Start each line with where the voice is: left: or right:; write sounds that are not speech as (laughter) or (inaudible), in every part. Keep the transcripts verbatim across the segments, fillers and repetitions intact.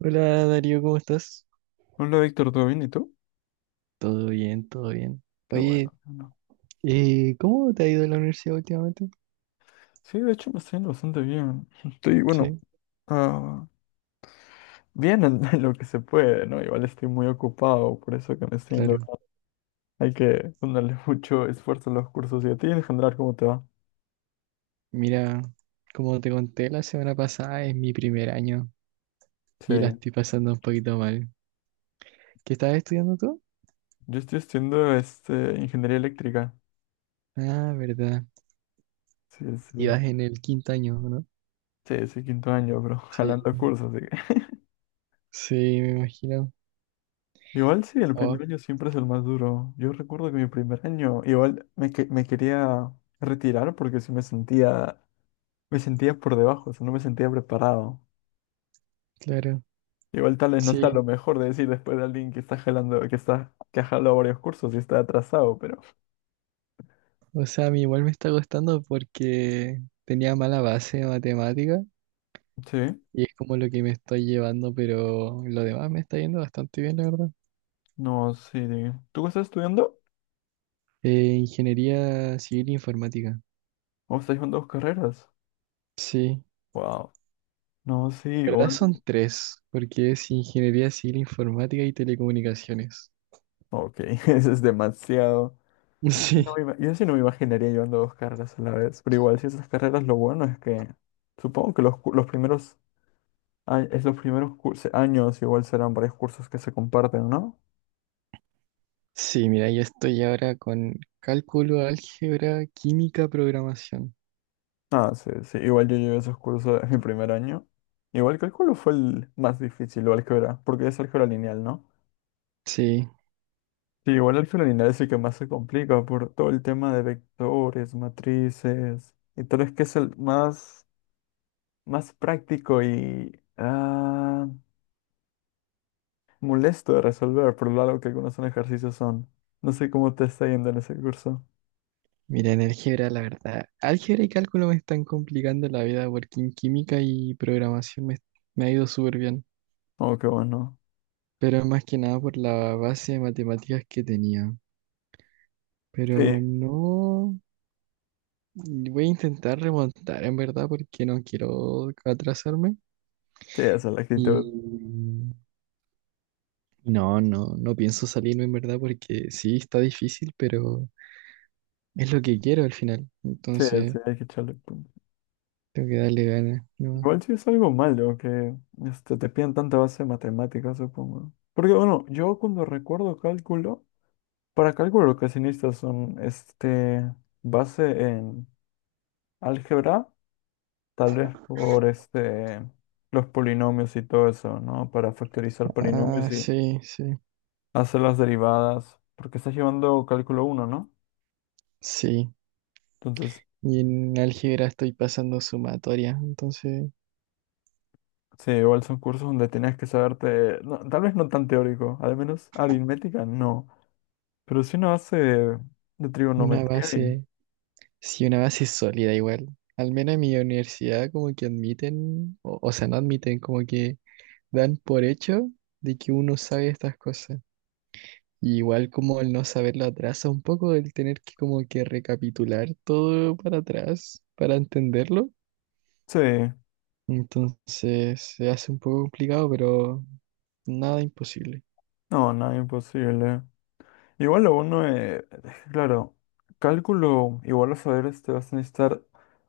right: Hola Darío, ¿cómo estás?
left: Hola Víctor, ¿todo bien? ¿Y tú?
right: Todo bien, todo bien.
left: Qué bueno.
right: Oye,
left: qué bueno.
right: eh, ¿cómo te ha ido en la universidad últimamente?
left: Sí, de hecho me está yendo bastante bien. (laughs) Estoy, bueno,
right: Sí,
left: ah, bien en, (laughs) en lo que se puede, ¿no? Igual estoy muy ocupado, por eso que me está yendo
right: claro.
left: bien. Hay que ponerle (laughs) mucho esfuerzo a los cursos. ¿Y a ti en general cómo te va?
right: Mira, como te conté la semana pasada, es mi primer año
left: Sí,
right: y la estoy pasando un poquito mal. ¿Qué estás estudiando tú?
left: yo estoy estudiando este, ingeniería eléctrica.
right: Ah, verdad.
left: Sí, sí.
right: Ibas en el quinto año, ¿no?
left: Sí, sí, quinto año, bro. (laughs)
right: Sí.
left: Jalando cursos, así que. (laughs)
right: Sí, me imagino.
left: Igual sí, el
right: Oh,
left: primer año siempre es el más duro. Yo recuerdo que mi primer año, igual me, que- me quería retirar porque sí me sentía. Me sentía por debajo, o sea, no me sentía preparado.
right: claro.
left: Igual tal vez no sea
right: Sí.
left: lo mejor de decir después de alguien que está jalando, que está, que ha jalado varios cursos y está atrasado, pero.
right: O sea, a mí igual me está costando porque tenía mala base de matemática
left: Sí,
right: y es como lo que me estoy llevando, pero lo demás me está yendo bastante bien, la verdad.
left: no, sí. de- ¿Tú estás estudiando?
right: Eh, ingeniería civil e informática.
left: ¿O estás con dos carreras?
right: Sí,
left: Wow. No, sí,
right: en verdad
left: igual.
right: son tres, porque es ingeniería civil informática y telecomunicaciones. (laughs)
left: Ok, (laughs) eso es demasiado. Yo sí no
right: Sí,
left: me, ima- yo sí no me imaginaría llevando dos carreras a la vez, pero igual si esas carreras lo bueno es que supongo que los, cu- los primeros, a- es los primeros cursos, años igual serán varios cursos que se comparten, ¿no?
right: sí, mira, yo estoy ahora con cálculo, álgebra, química, programación.
left: Ah, sí, sí. Igual yo llevé esos cursos en mi primer año. Igual cálculo fue el más difícil, o álgebra, porque es álgebra lineal, ¿no?
right: Sí,
left: Sí, igual álgebra lineal es el que más se complica por todo el tema de vectores, matrices, y tal vez que es el más, más práctico y ah, molesto de resolver, por lo largo que algunos son ejercicios son. No sé cómo te está yendo en ese curso.
right: mira, en álgebra, la verdad, álgebra y cálculo me están complicando la vida, porque en química y programación me, me ha ido súper bien.
left: Oh, qué bueno.
right: Pero más que nada por la base de matemáticas que tenía. Pero
left: Sí,
right: no voy a intentar remontar en verdad porque no quiero atrasarme.
left: sí, esa es la actitud.
right: Y no, no, no pienso salirme en verdad porque sí está difícil, pero es lo que quiero al final.
left: Sí,
right: Entonces
left: sí, hay que echarle.
right: tengo que darle ganas, ¿no?
left: Igual sí es algo malo que este, te piden tanta base de matemáticas, supongo. Porque bueno, yo cuando recuerdo cálculo, para cálculo lo que se necesita son este, base en álgebra, tal vez por este, los polinomios y todo eso, ¿no? Para factorizar
right: Ah,
left: polinomios y
right: sí, sí,
left: hacer las derivadas, porque estás llevando cálculo uno, ¿no?
right: sí.
left: Entonces,
right: Y en álgebra estoy pasando sumatoria, entonces
left: sí, igual son cursos donde tenías que saberte, no, tal vez no tan teórico, al menos aritmética no. Pero si no hace de,
right: una
left: trigonometría y...
right: base. Sí, una base sólida igual. Al menos en mi universidad como que admiten, o, o sea, no admiten, como que dan por hecho de que uno sabe estas cosas. Y igual como el no saberlo atrasa un poco, el tener que como que recapitular todo para atrás para entenderlo.
left: Sí,
right: Entonces se hace un poco complicado, pero nada imposible.
left: no, nada imposible. Igual lo bueno es, claro, cálculo, igual a saber este, vas a necesitar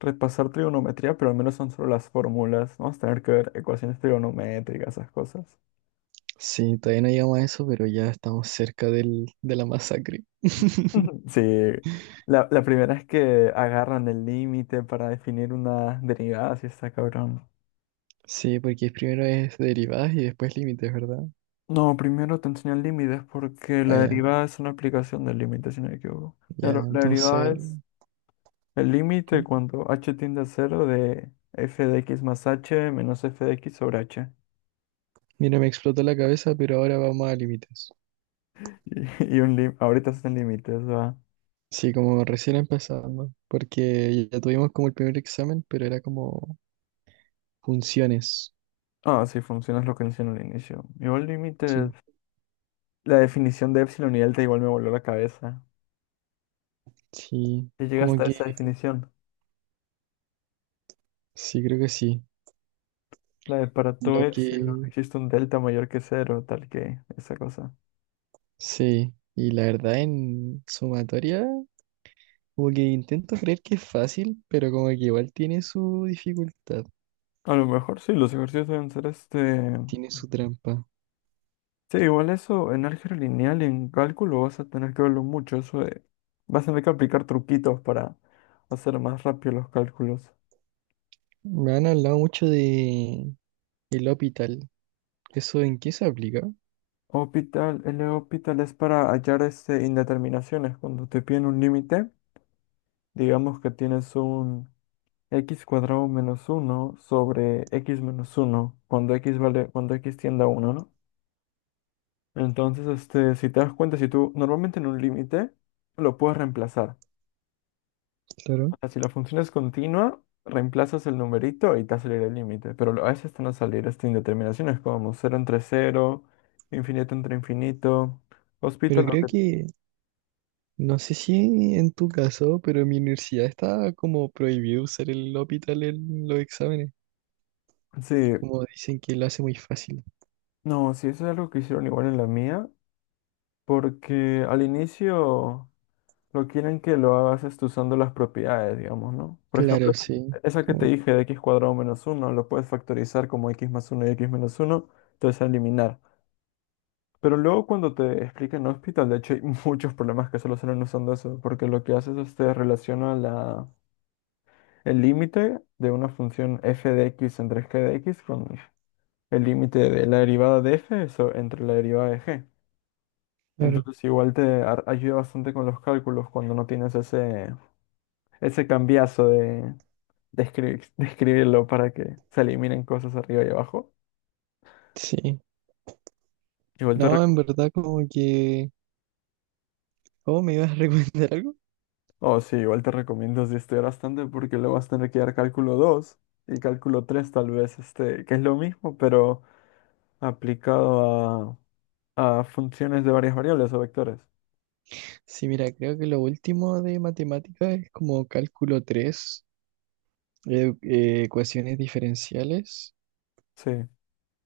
left: repasar trigonometría, pero al menos son solo las fórmulas, ¿no? Vas a tener que ver ecuaciones trigonométricas, esas cosas.
right: Sí, todavía no llegamos a eso, pero ya estamos cerca del, de la masacre. (laughs)
left: Ujú. Sí, la, la primera es que agarran el límite para definir una derivada, si está cabrón.
right: Sí, porque primero es derivadas y después límites, ¿verdad?
left: No, primero te enseñan límites porque
right: Ah,
left: la
right: ya.
left: derivada es una aplicación del límite, si no me equivoco.
right: Ya,
left: Claro, la derivada.
right: entonces,
left: El límite
right: pu,
left: cuando h tiende a cero de f de x más h menos f de x sobre h. (laughs)
right: mira, me explotó la cabeza, pero ahora vamos a límites.
left: Y, y un lim- ahorita están límites, ¿va?
right: Sí, como recién empezando, porque ya tuvimos como el primer examen, pero era como funciones.
left: Ah, sí, funciona es lo que mencioné al inicio. Igual
right: Sí,
left: límites, la definición de epsilon y delta igual me voló la cabeza.
right: sí,
left: Y llega
right: como
left: hasta
right: que,
left: esa definición.
right: sí, creo que sí.
left: La de para todo
right: Lo
left: epsilon
right: que,
left: existe un delta mayor que cero, tal que esa cosa.
right: sí, y la verdad en sumatoria, como que intento creer que es fácil, pero como que igual tiene su dificultad,
left: A lo mejor sí, los ejercicios deben ser este.
right: tiene su trampa.
left: Sí, igual eso en álgebra lineal y en cálculo vas a tener que verlo mucho. Eso de- vas a tener que aplicar truquitos para hacer más rápido los cálculos.
right: Me han hablado mucho de el hospital. ¿Eso en qué se aplica?
left: Hospital, el hospital es para hallar este, indeterminaciones. Cuando te piden un límite, digamos que tienes un x cuadrado menos uno sobre x menos uno cuando x vale, cuando x tiende a uno, ¿no? Entonces, este, si te das cuenta, si tú normalmente en un límite lo puedes reemplazar.
right: Claro.
left: Si la función es continua, reemplazas el numerito y te va a salir el límite. Pero lo- a veces te van a salir estas indeterminaciones como cero entre cero, infinito entre infinito.
right: Pero
left: Hospital, lo
right: creo
left: que...
right: que, no sé si en tu caso, pero en mi universidad está como prohibido usar el hospital en los exámenes.
left: Sí,
right: Como dicen que lo hace muy fácil.
left: no, sí, eso es algo que hicieron igual en la mía. Porque al inicio lo quieren que lo hagas esto usando las propiedades, digamos, ¿no? Por ejemplo,
right: Claro,
left: esa
right: sí.
left: que esa que te
right: Como,
left: dije de x cuadrado menos uno lo puedes factorizar como x más uno y x menos uno, entonces eliminar. Pero luego cuando te explican en hospital, de hecho hay (laughs) muchos problemas que solucionan usando eso, porque lo que haces es te relaciona la, el límite de una función f de x entre g de x con el límite de la derivada de f eso, entre la derivada de g.
right: claro,
left: Entonces igual te ar- ayuda bastante con los cálculos cuando no tienes ese, ese cambiazo de, de, escri- (laughs) de escribirlo para que se eliminen cosas arriba y abajo.
right: sí.
left: Igual te
right: No, en verdad como que... ¿Cómo me ibas a (laughs) recomendar algo?
left: Oh, sí, igual te recomiendo si estudiar bastante porque luego vas a tener que dar cálculo dos y cálculo tres tal vez, este, que es lo mismo, pero aplicado a, a funciones de varias variables o vectores.
right: Sí, mira, creo que lo último de matemáticas es como cálculo tres, eh, eh, ecuaciones diferenciales
left: Sí.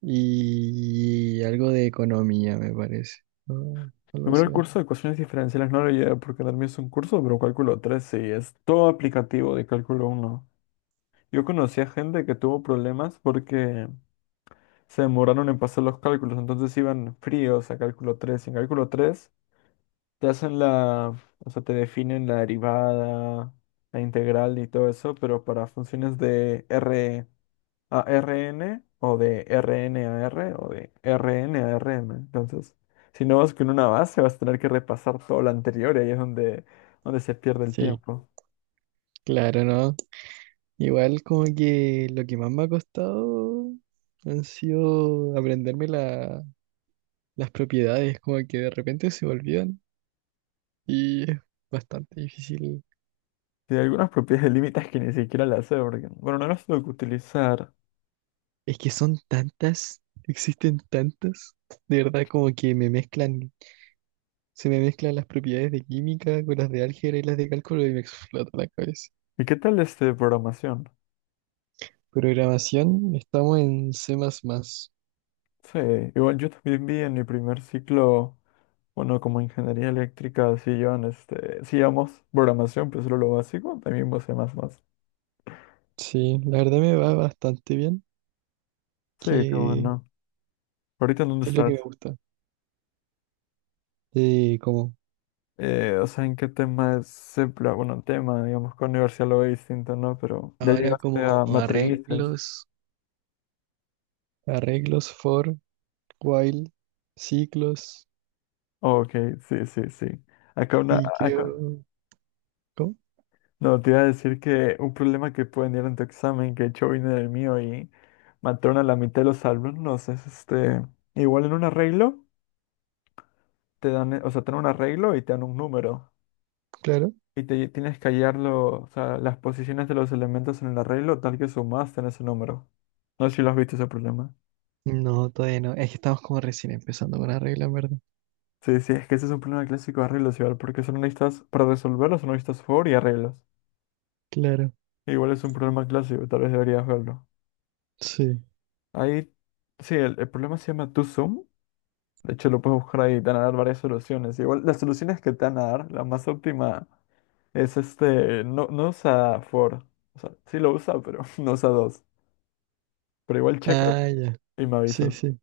right: y algo de economía, me parece. ¿No? Algo
left: Primero
right: así
left: el
right: era.
left: curso de ecuaciones diferenciales no lo llevé porque también es un curso, pero cálculo tres sí, es todo aplicativo de cálculo uno. Yo conocía gente que tuvo problemas porque se demoraron en pasar los cálculos, entonces iban fríos a cálculo tres y en cálculo tres te hacen la, o sea, te definen la derivada, la integral y todo eso, pero para funciones de R a Rn o de Rn a R o de Rn a Rm. Entonces, si no vas con una base, vas a tener que repasar todo lo anterior y ahí es donde, donde se pierde el
right: Sí,
left: tiempo.
right: claro, ¿no? Igual como que lo que más me ha costado han sido aprenderme la- las propiedades, como que de repente se me olvidan y es bastante difícil.
left: Y hay algunas propiedades de límites que ni siquiera las sé, porque, bueno, no las tengo que utilizar.
right: Es que son tantas, existen tantas, de verdad como que me mezclan, se me mezclan las propiedades de química con las de álgebra y las de cálculo y me explota la cabeza.
left: ¿Y qué tal este de programación?
right: Programación, estamos en C más más. Más más.
left: Sí, igual yo también vi en mi primer ciclo. Bueno, como ingeniería eléctrica, sí llevan este, sí llevamos programación, pero solo lo básico, también vos más más.
right: Sí, la verdad me va bastante bien,
left: Sí, cómo
right: que
left: no. ¿Ahorita en dónde
right: que es lo que me
left: estás?
right: gusta. Eh, como...
left: Eh, o sea, ¿en qué tema es? se pla- Bueno, tema, digamos, con universidad lo ve distinto, ¿no? Pero ya
right: Ahora
left: llegaste
right: como
left: a matrices.
right: arreglos, arreglos for, while, ciclos
left: Ok, sí, sí, sí. Acá una,
right: y
left: acá-
right: creo... ¿Cómo?
left: no, te iba a decir que un problema que pueden ir en tu examen, que de hecho vino del mío y mataron a la mitad de los alumnos, es este, igual en un arreglo, te dan, eh, o sea, te dan un arreglo y te dan un número.
right: Claro.
left: Y te tienes que hallar lo- o sea, las posiciones de los elementos en el arreglo tal que sumaste en ese número. No sé si lo has visto ese problema.
right: No, todavía no. Es que estamos como recién empezando con arreglos, ¿en verdad?
left: Sí, sí, es que ese es un problema clásico de arreglos igual, porque son listas, para resolverlos son listas for y arreglos.
right: Claro.
left: Igual es un problema clásico, tal vez deberías verlo.
right: Sí.
left: Ahí, sí, el, el problema se llama TwoSum. De hecho, lo puedes buscar ahí, te van a dar varias soluciones. Igual las soluciones que te van a dar, la más óptima es este, no, no usa for. O sea, sí lo usa, pero (laughs) no usa dos. Pero igual checa
right: Ah, ya.
left: y me
right: Sí,
left: avisas,
right: sí.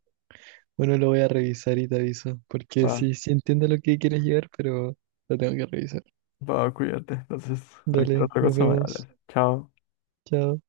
right: Bueno, lo voy a revisar y te aviso, porque
left: ¿va?
right: sí, sí entiendo lo que quieres llegar, pero lo tengo que revisar.
left: Va, cuídate. Entonces, cualquier
right: Dale,
left: otra
right: nos
left: cosa me
right: vemos.
left: hablas. Chao.
right: Chao.